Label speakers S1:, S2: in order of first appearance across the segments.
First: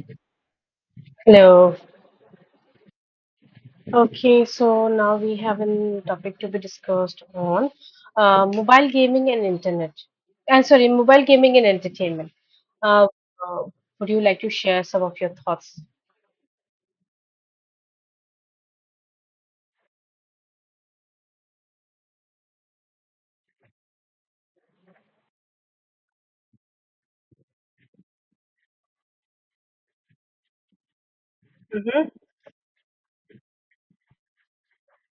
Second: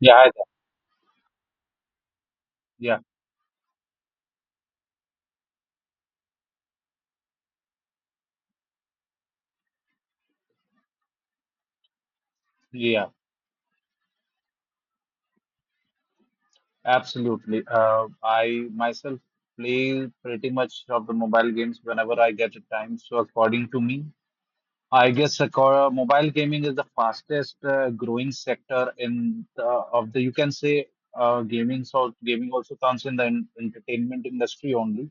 S1: Yeah, I-
S2: Hello.
S1: yeah,
S2: Okay, so now we have a topic to be discussed on mobile gaming and internet. I'm sorry, mobile gaming and entertainment. Uh,
S1: yeah,
S2: uh, would you like to share some of your thoughts?
S1: absolutely. I myself play pretty much of the mobile games whenever I get a time. So according to me, mobile gaming is the fastest growing sector in the, of the you can say gaming.
S2: Mm-hmm.
S1: So gaming also comes in the entertainment industry only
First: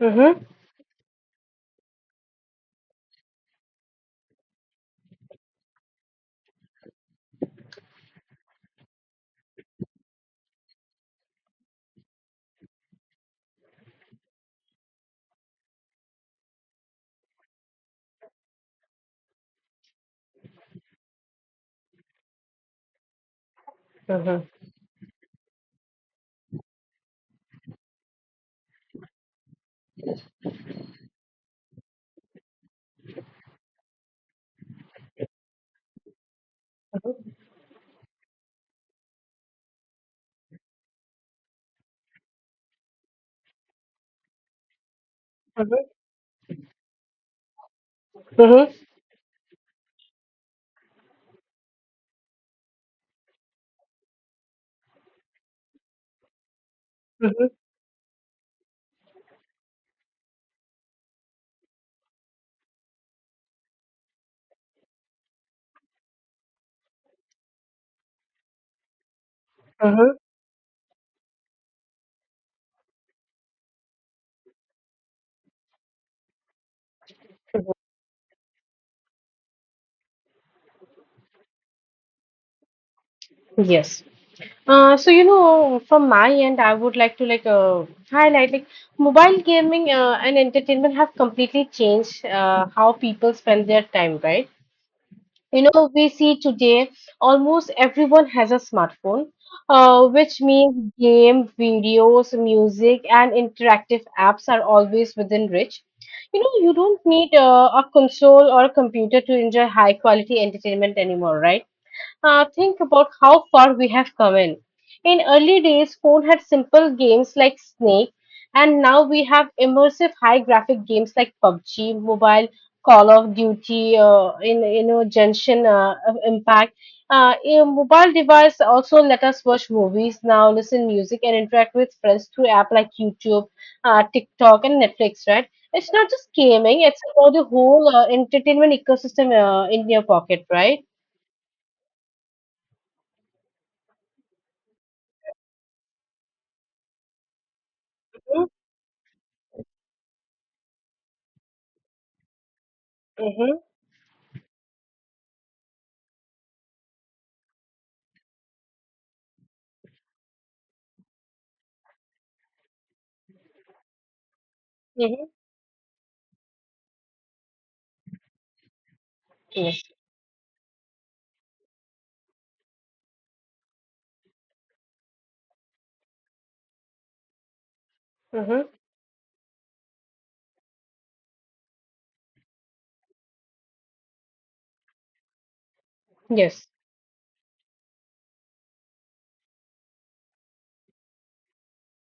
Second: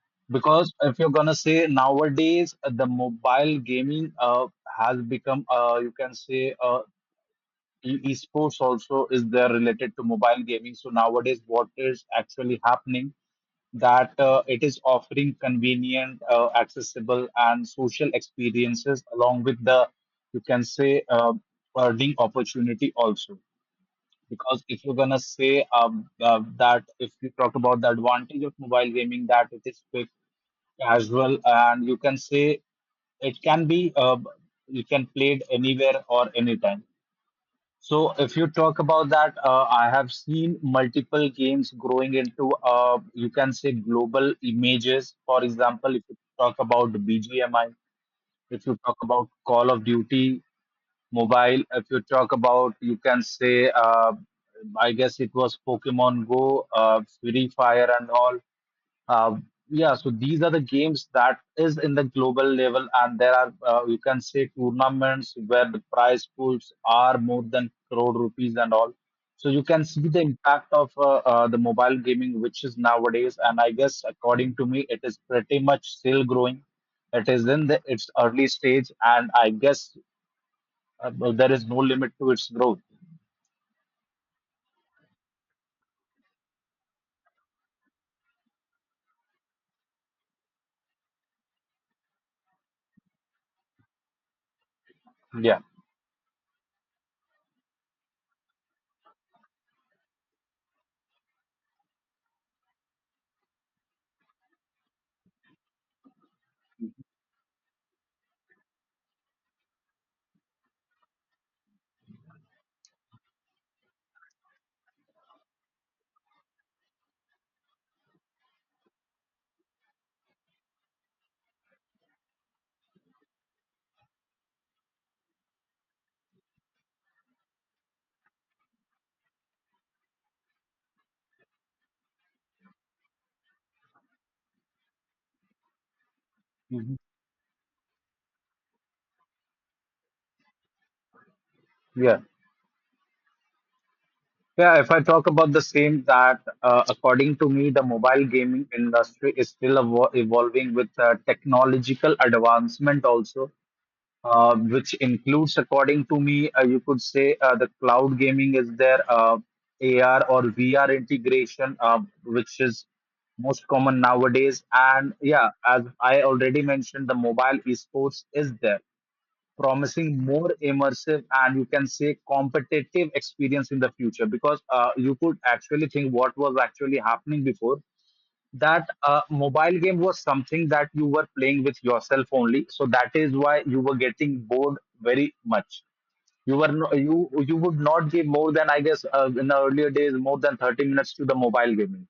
S2: Mm-hmm.
S1: because if you're gonna say nowadays the mobile gaming has become you can say esports also is there related to mobile gaming. So nowadays what is actually happening that it is offering convenient, accessible and social experiences along with the you can say earning opportunity also,
S2: Mm-hmm.
S1: because if you're gonna say that if you talk about the advantage of mobile gaming, that it is quick, casual and you can say it can be you can play it anywhere or anytime. So if you talk about that, I have seen multiple games growing into you can say global images. For example,
S2: Mm-hmm.
S1: if you talk about BGMI, if
S2: Mm-hmm.
S1: you talk about Call of Duty mobile, if you talk about you can say I guess it was Pokemon Go,
S2: Mm-hmm.
S1: Free Fire, and all. Uh, yeah, so these are the games that is in the global level, and there are you can say tournaments where the prize pools are more than crore rupees and all. So you can see
S2: Mm-hmm.
S1: the impact of the mobile gaming, which is nowadays, and I guess according to me, it is pretty much still growing. It is in its early stage, and I guess there is no limit to its growth.
S2: Yes. From my end, I would like to highlight like mobile gaming and entertainment have completely changed how people spend their time, right?
S1: Yeah.
S2: You know, we see today almost everyone has a smartphone, which means game videos, music, and interactive apps are always within reach. You know, you don't need a console or a computer to enjoy high quality entertainment anymore, right? Think about how far we have come in. In early days, phone had simple games like Snake, and now we have immersive high graphic games like PUBG, Mobile, Call of Duty, in you know Genshin of Impact. A mobile device also let us watch movies now, listen music, and interact with friends through app like YouTube, TikTok, and Netflix. Right? It's not just gaming;
S1: Mhm.
S2: it's about the whole entertainment ecosystem in your pocket, right?
S1: Yeah. Yeah, if I talk about the same, that according to me, the mobile gaming industry is still evolving with technological advancement also,
S2: Mm-hmm.
S1: which includes, according to me, you could say the cloud gaming is there, AR or VR integration, which is most common nowadays. And
S2: Mm-hmm.
S1: yeah, as I already mentioned, the mobile esports is there,
S2: Yes.
S1: promising more immersive and you can say competitive experience in the future, because you could actually think what was actually happening before,
S2: Mm-hmm.
S1: that mobile game was something that you were playing with yourself only, so that is why you were getting bored very much. You
S2: Yes.
S1: were no, you would not give more than I guess in the earlier days more than 30 minutes to the mobile gaming,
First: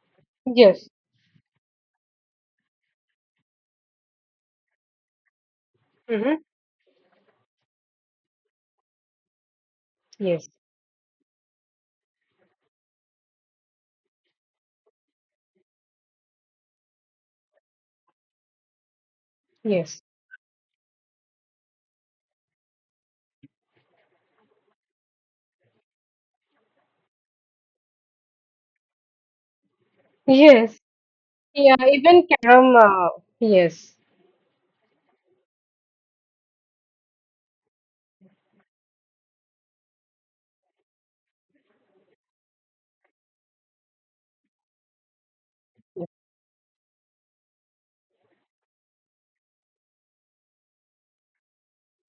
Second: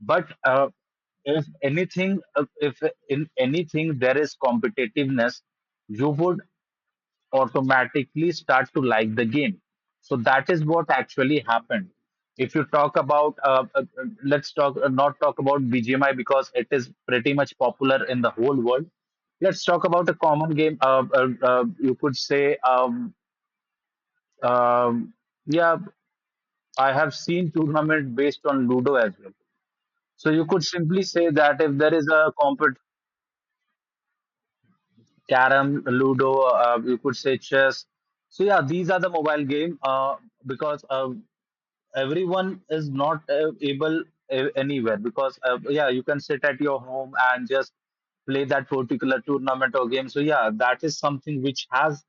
S1: but
S2: Yes.
S1: if anything if in anything there is competitiveness, you would
S2: Mm-hmm.
S1: automatically start to like the game. So that
S2: Yes.
S1: is what actually happened. If you talk about, let's talk not talk about BGMI, because it is pretty much popular in the whole world. Let's talk
S2: Yes.
S1: about a common game. You could say, um, yeah, I have seen tournament based on Ludo as well. So you could
S2: Yes.
S1: simply say that if
S2: Yeah.
S1: there is
S2: Even
S1: a
S2: carom.
S1: compet
S2: Yes.
S1: carom, Ludo, you could say chess. So yeah, these are the mobile game because everyone is not able anywhere, because yeah, you can sit at your home and just play that particular tournament or game. So yeah, that is something which has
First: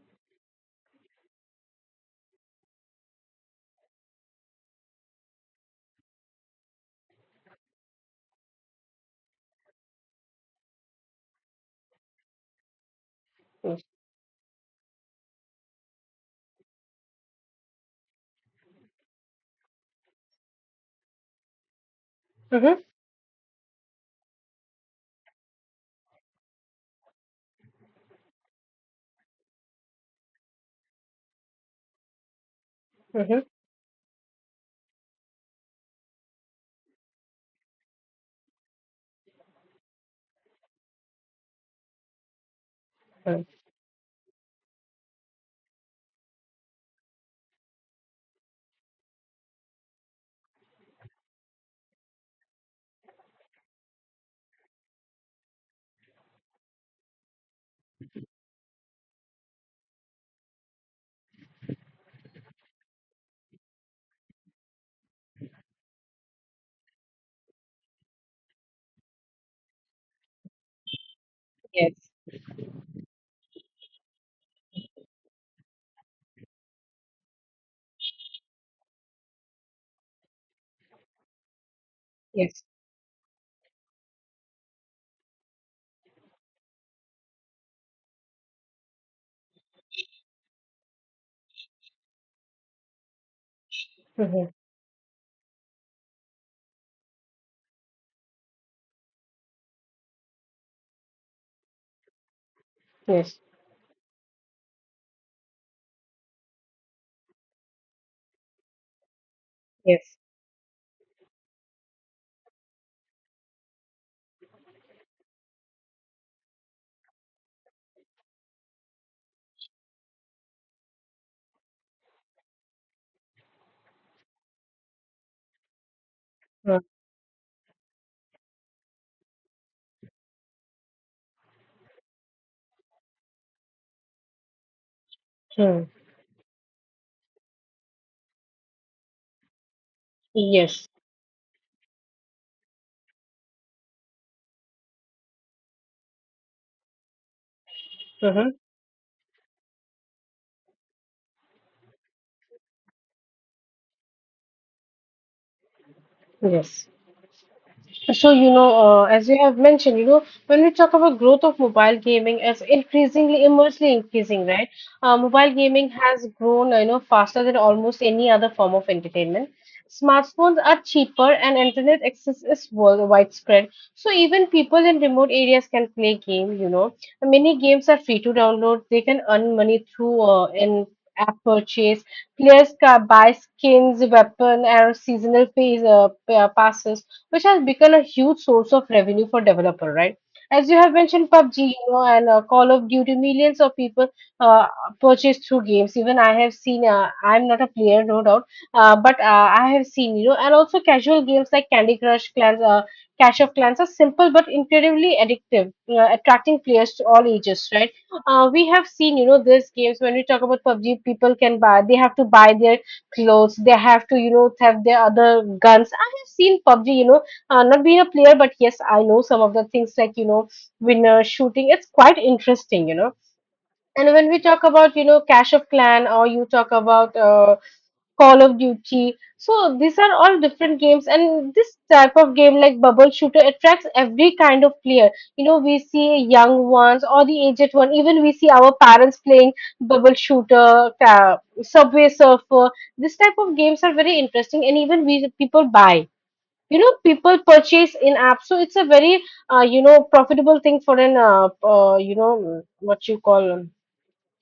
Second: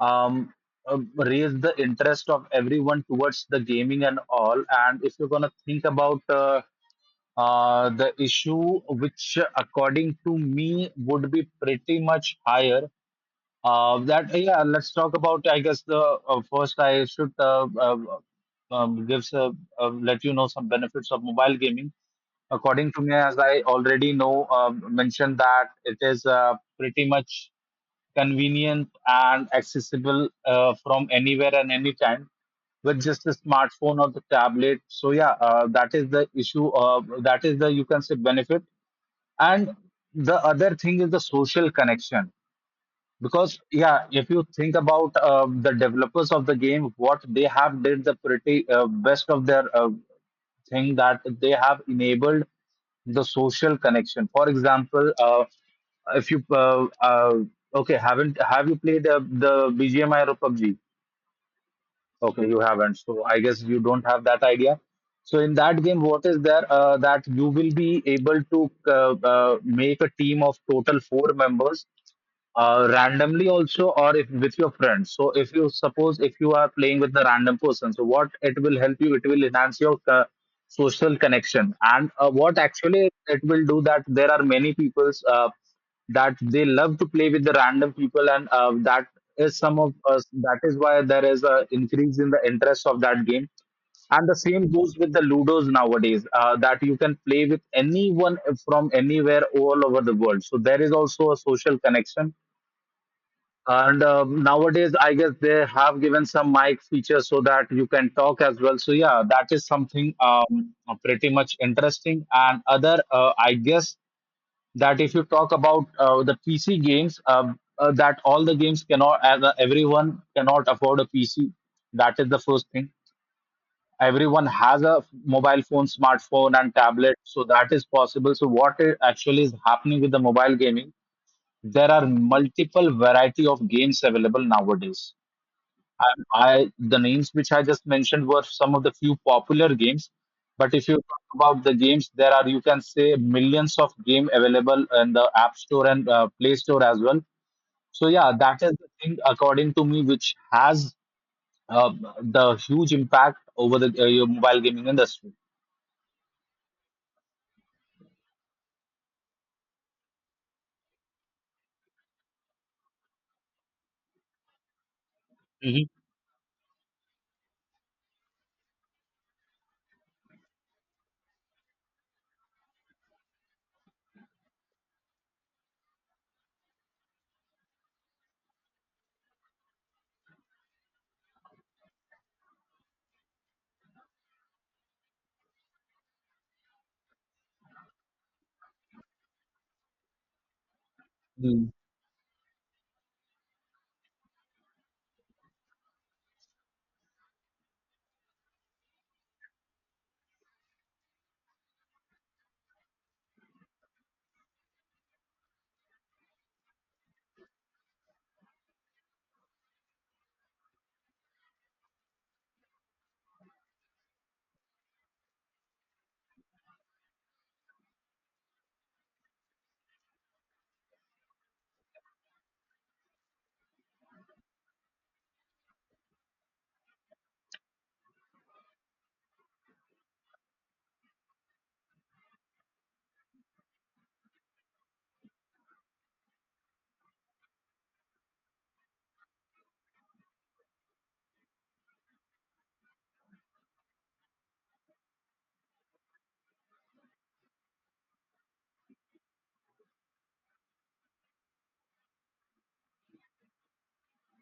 S1: um, raised the interest of everyone towards the gaming and all. And if you're going to think about the issue which according to me would be pretty much higher,
S2: Yes.
S1: that yeah, let's talk about. I guess the first I should gives let you know some benefits of mobile gaming.
S2: Mm-hmm.
S1: According to me, as I already know, mentioned that it is pretty much convenient and accessible from anywhere and anytime with just a
S2: Mm-hmm.
S1: smartphone or the tablet. So yeah, that is the issue. That is the you can say benefit, and the other thing is the social connection,
S2: Mm.
S1: because yeah, if you think about the developers of the game what they have did the pretty best of their thing, that they have enabled the social connection. For example, if you okay, haven't have you played the BGMI or PUBG? Okay, you haven't. So I guess you don't have that idea. So in that game, what is there that you will be able to make a team of total four members,
S2: Yes.
S1: randomly also, or if with your friends. So if you suppose if you are playing with the random person, so what it will help you, it will enhance your social connection. And what
S2: Yes.
S1: actually it will do, that there are many people's that they love to play with the random people. And that is some of us. That is why there is a increase in the interest of that game. And the
S2: Mm-hmm.
S1: same goes with the Ludos nowadays, that you can play with anyone from anywhere all over the world. So there is also a social connection.
S2: Yes.
S1: And nowadays, I guess they have given some mic features so that you can talk as well. So yeah, that is something
S2: Yes.
S1: pretty much interesting. And other, I guess that if you talk about the PC games, that all the games cannot, as everyone cannot afford a PC. That is the first thing. Everyone has a mobile phone, smartphone, and tablet, so that is possible. So what actually is happening with the mobile gaming? There are multiple variety of games available nowadays.
S2: Mm-hmm.
S1: And I the names which I just mentioned were some of the few popular games, but if
S2: Yes.
S1: you talk about the games, there are you can say millions of game available in the App Store and Play Store as well. So yeah,
S2: Mm-hmm.
S1: that is the thing according to me which has uh, the huge impact over the your mobile gaming industry.
S2: Yes. So, you know, as you have mentioned, you know, when we talk about growth of mobile gaming, it's increasingly, immensely increasing, right? Mobile
S1: Mhm.
S2: gaming has grown, you know, faster than almost any other form of entertainment. Smartphones are cheaper and internet access is widespread. So even people in remote areas can play game, you know. Many games are free to download. They can earn money through in app purchase. Players can buy skins, weapon, or seasonal phase, passes, which has become a huge source of revenue for developer, right? As you have mentioned, PUBG,
S1: Mm.
S2: you know, and Call of Duty, millions of people uh, purchase through games. Even I have seen, I'm not a player, no doubt, but I have seen, you know, and also casual games like Candy Crush, Clans, Clash of Clans are simple but incredibly addictive, attracting players to all ages, right? We have seen, you know, these games when we talk about PUBG, people can buy, they have to buy their clothes, they have to, you know, have their other guns. I have seen PUBG, you know, not being a player, but yes, I know some of the things like, you know, winner shooting. It's quite interesting, you know. And when we talk about, you know, Clash of Clan or you talk about Call of Duty, so these are all different games. And this type of game like Bubble Shooter attracts every kind of player. You know, we see young ones or the aged one. Even we see our parents playing Bubble Shooter, Subway Surfer. This type of games are very interesting, and even we people buy, you know, people purchase in apps, so it's a very you know profitable thing for an you know what you call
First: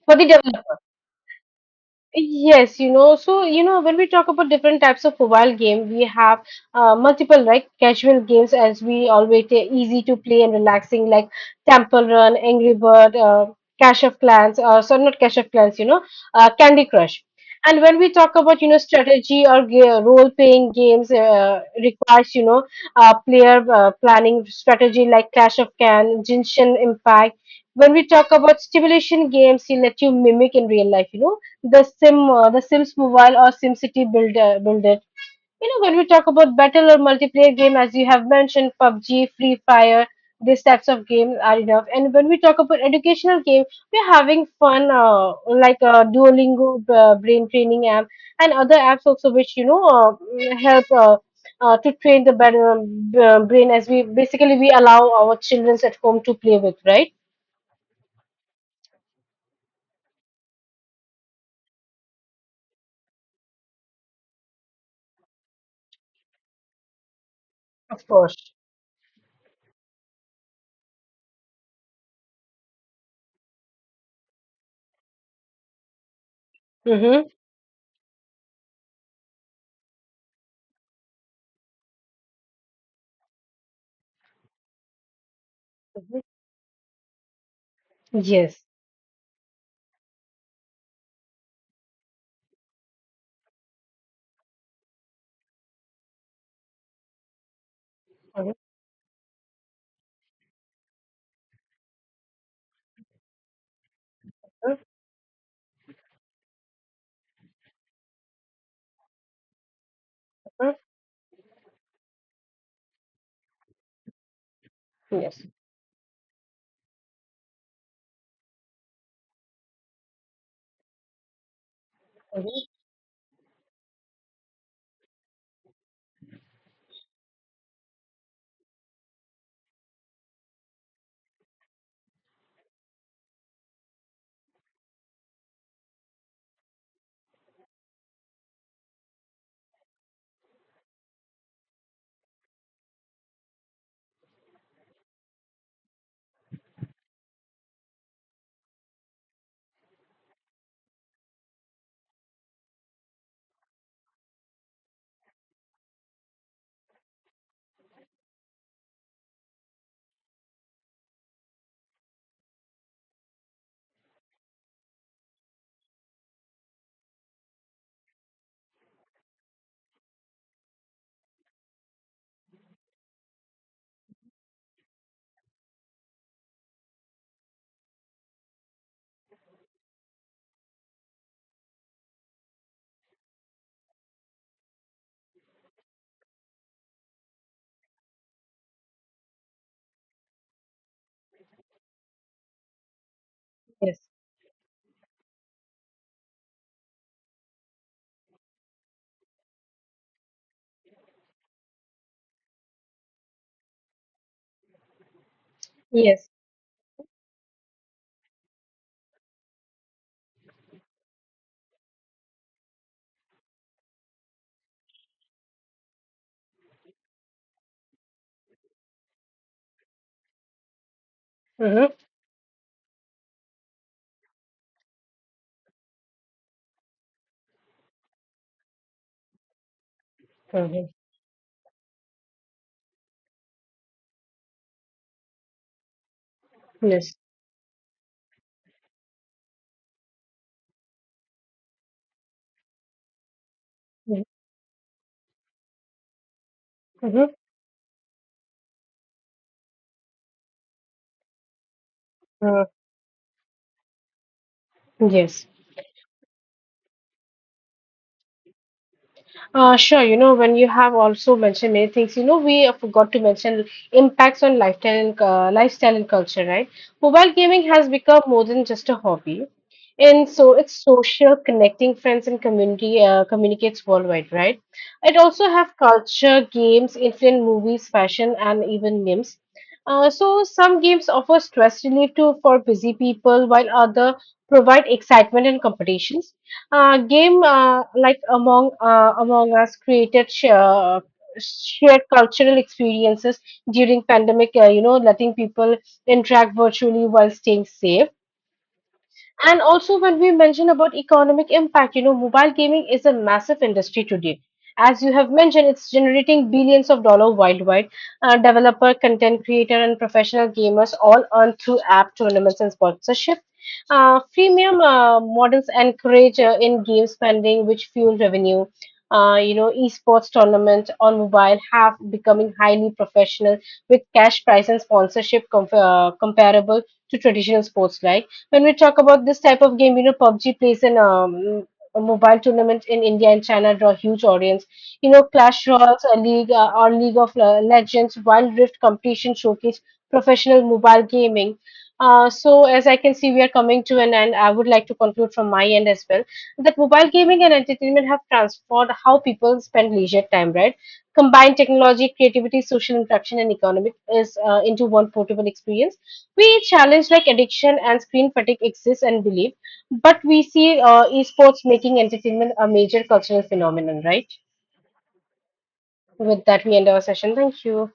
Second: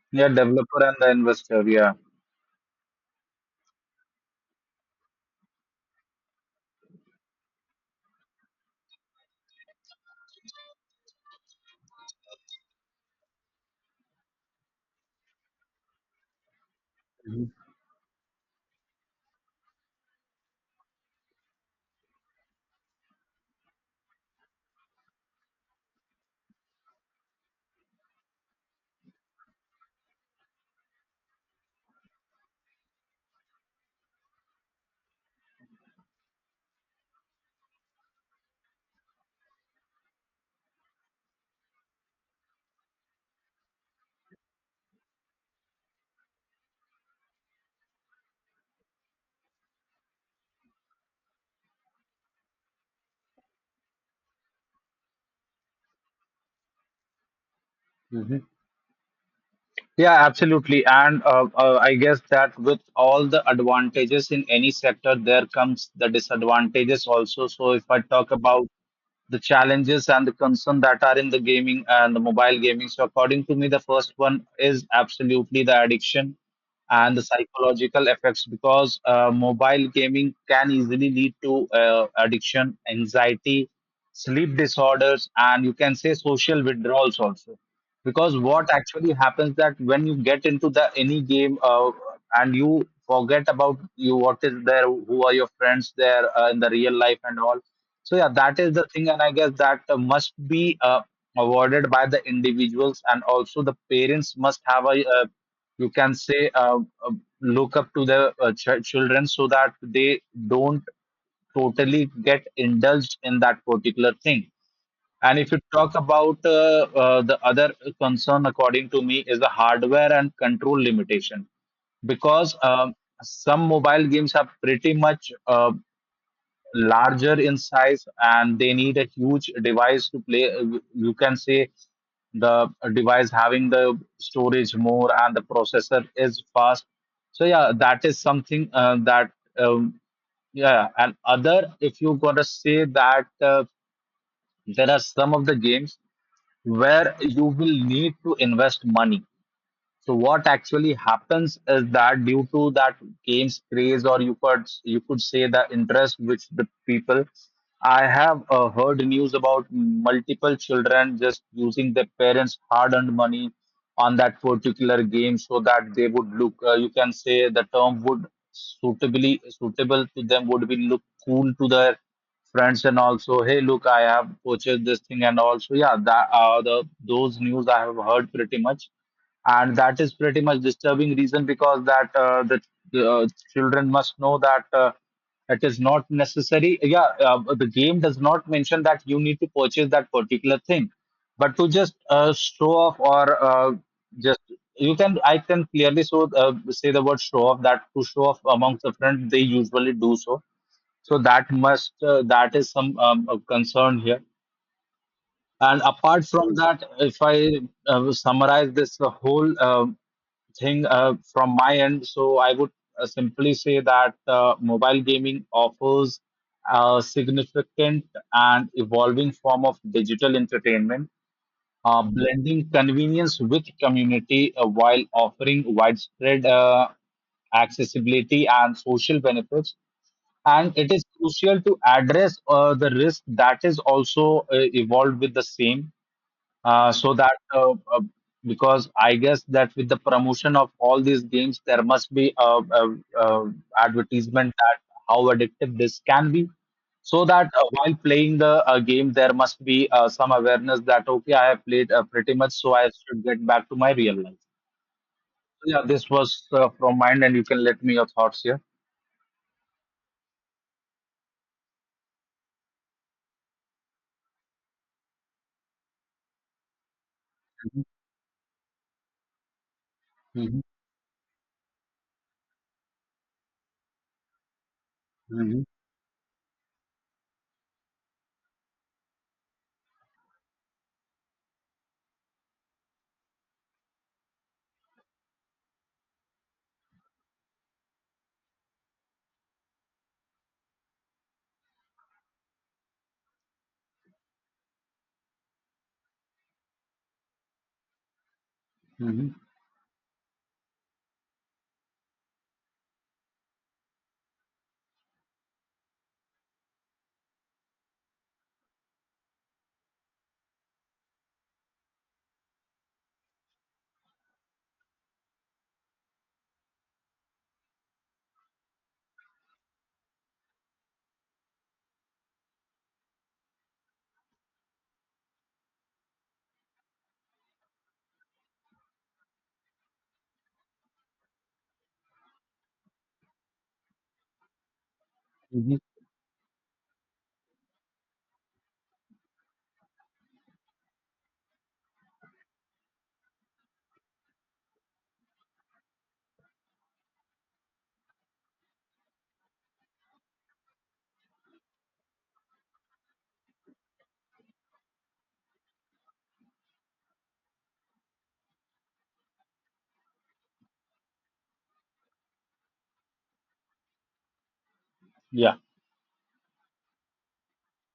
S2: for the
S1: Yeah,
S2: developer.
S1: developer and the investor. Yeah.
S2: Yes, you know, so you know, when we talk about different types of mobile game, we have multiple like casual games as we always say, easy to play and relaxing, like Temple Run, Angry Bird, Clash of Clans, sorry, not Clash of Clans, you know, Candy Crush.
S1: Mhm.
S2: And when we talk about, you know, strategy or role-playing games, requires you know player planning strategy like Clash of Clans, Genshin Impact. When we talk about stimulation games, they let you mimic in real life, you know, the Sim, the Sims Mobile or SimCity Builder. You know, when we talk about battle or multiplayer game, as you have mentioned, PUBG, Free Fire, these types of games are enough. And when we talk about educational game, we're having fun, like Duolingo, brain training app, and other apps also, which you know help. To train the better, brain, as we basically we allow our children at home to play with, right?
S1: Mhm. Yeah, absolutely. And I guess that with all the advantages in any sector, there comes the disadvantages also. So if I
S2: Of
S1: talk
S2: course.
S1: about the challenges and the concern that are in the gaming and the mobile gaming. So according to me, the first one is absolutely the addiction and the
S2: Mm-hmm.
S1: psychological effects, because mobile gaming can easily lead to addiction, anxiety, sleep disorders, and you can say social withdrawals also, because
S2: Yes.
S1: what actually happens, that when you get into the any game and you forget about you what is there, who are your friends there in the real life and all. So yeah,
S2: Mhm.
S1: that is the thing. And I guess that must be avoided by the individuals, and also the parents must have a you can say uh, look up to the children so that they
S2: Mhm.
S1: don't totally get indulged in that particular thing. And
S2: Yes.
S1: if you talk about the other concern, according to me, is the hardware and control limitation, because
S2: Mhm.
S1: some mobile games are pretty much larger in size and they need a huge device to play. You can say the device having the storage more and the processor is fast. So yeah, that is something that um, yeah. And other, if you gotta say that there are some of the games where you will need to invest money. So what actually happens is that due to that games craze, or you could say the interest which the people, I have heard news about multiple children just using their parents' hard-earned money on that particular game so that they would look. You can say the term would suitably suitable to them would be look cool to their friends, and also, hey look, I have purchased this thing. And also yeah, that the those news I have heard pretty much, and that is pretty much disturbing reason, because that the uh, children must know that it is not necessary. Yeah, the game does not mention that you need to purchase that particular thing, but to just show off or
S2: Yes.
S1: just you can, I can clearly so say the word show off, that to show off amongst the friends they usually do so. So that must that is some concern here. And apart
S2: Yes.
S1: from that, if I summarize this whole thing from my end, so I would simply say that mobile gaming offers a significant and evolving form of digital entertainment,
S2: Mm-hmm.
S1: blending convenience with community while offering widespread accessibility and social benefits. And
S2: Mm-hmm.
S1: it is crucial to address the risk that is also evolved with the same, so
S2: Yes.
S1: that because I guess that with the promotion of all these games, there must be a
S2: Mm-hmm.
S1: advertisement that how addictive this can be. So
S2: Mm-hmm.
S1: that while playing the game, there must be some awareness that okay, I have played pretty much,
S2: Uh,
S1: so I should get back to my real life.
S2: yes.
S1: So, yeah, this was from mine, and you can let me your thoughts here.
S2: Sure, you know, when you have also mentioned many things, you know, we forgot to mention impacts on lifestyle and, lifestyle and culture, right? Mobile gaming
S1: Mhm.
S2: has become more than just a hobby. And so
S1: Mhm.
S2: it's social, connecting friends and community communicates worldwide, right? It also
S1: Mhm.
S2: have culture, games, influence movies, fashion, and even memes. So some games offer stress relief to for busy people, while other provide excitement and competitions. Game like among us created shared cultural experiences during pandemic, you know, letting people interact virtually while staying safe.
S1: Mhm.
S2: And also, when we mention about economic impact, you know, mobile gaming is a massive industry today. As you have mentioned, it's generating billions of dollars worldwide. Developer, content creator, and professional gamers all earn through app tournaments and sponsorship. Freemium models encourage in-game spending, which fuel revenue. You know, esports tournaments on mobile have becoming highly professional with cash prize and sponsorship comparable to traditional sports like when we talk about this type of game, you know, PUBG plays an a mobile tournament in India and China draw huge audience. You know, Clash
S1: Mhm.
S2: Royals, a league or League of Legends, Wild Rift competition showcase professional mobile gaming. So as I can see, we are coming to an end. I would like to conclude from my end as well that mobile gaming and entertainment have transformed how people spend leisure time, right? Combine technology, creativity, social interaction, and economic is into one portable experience. We challenge like addiction and screen fatigue exists and believe, but we see esports making entertainment a major cultural phenomenon, right?
S1: Yeah.
S2: With that, we end our session. Thank you.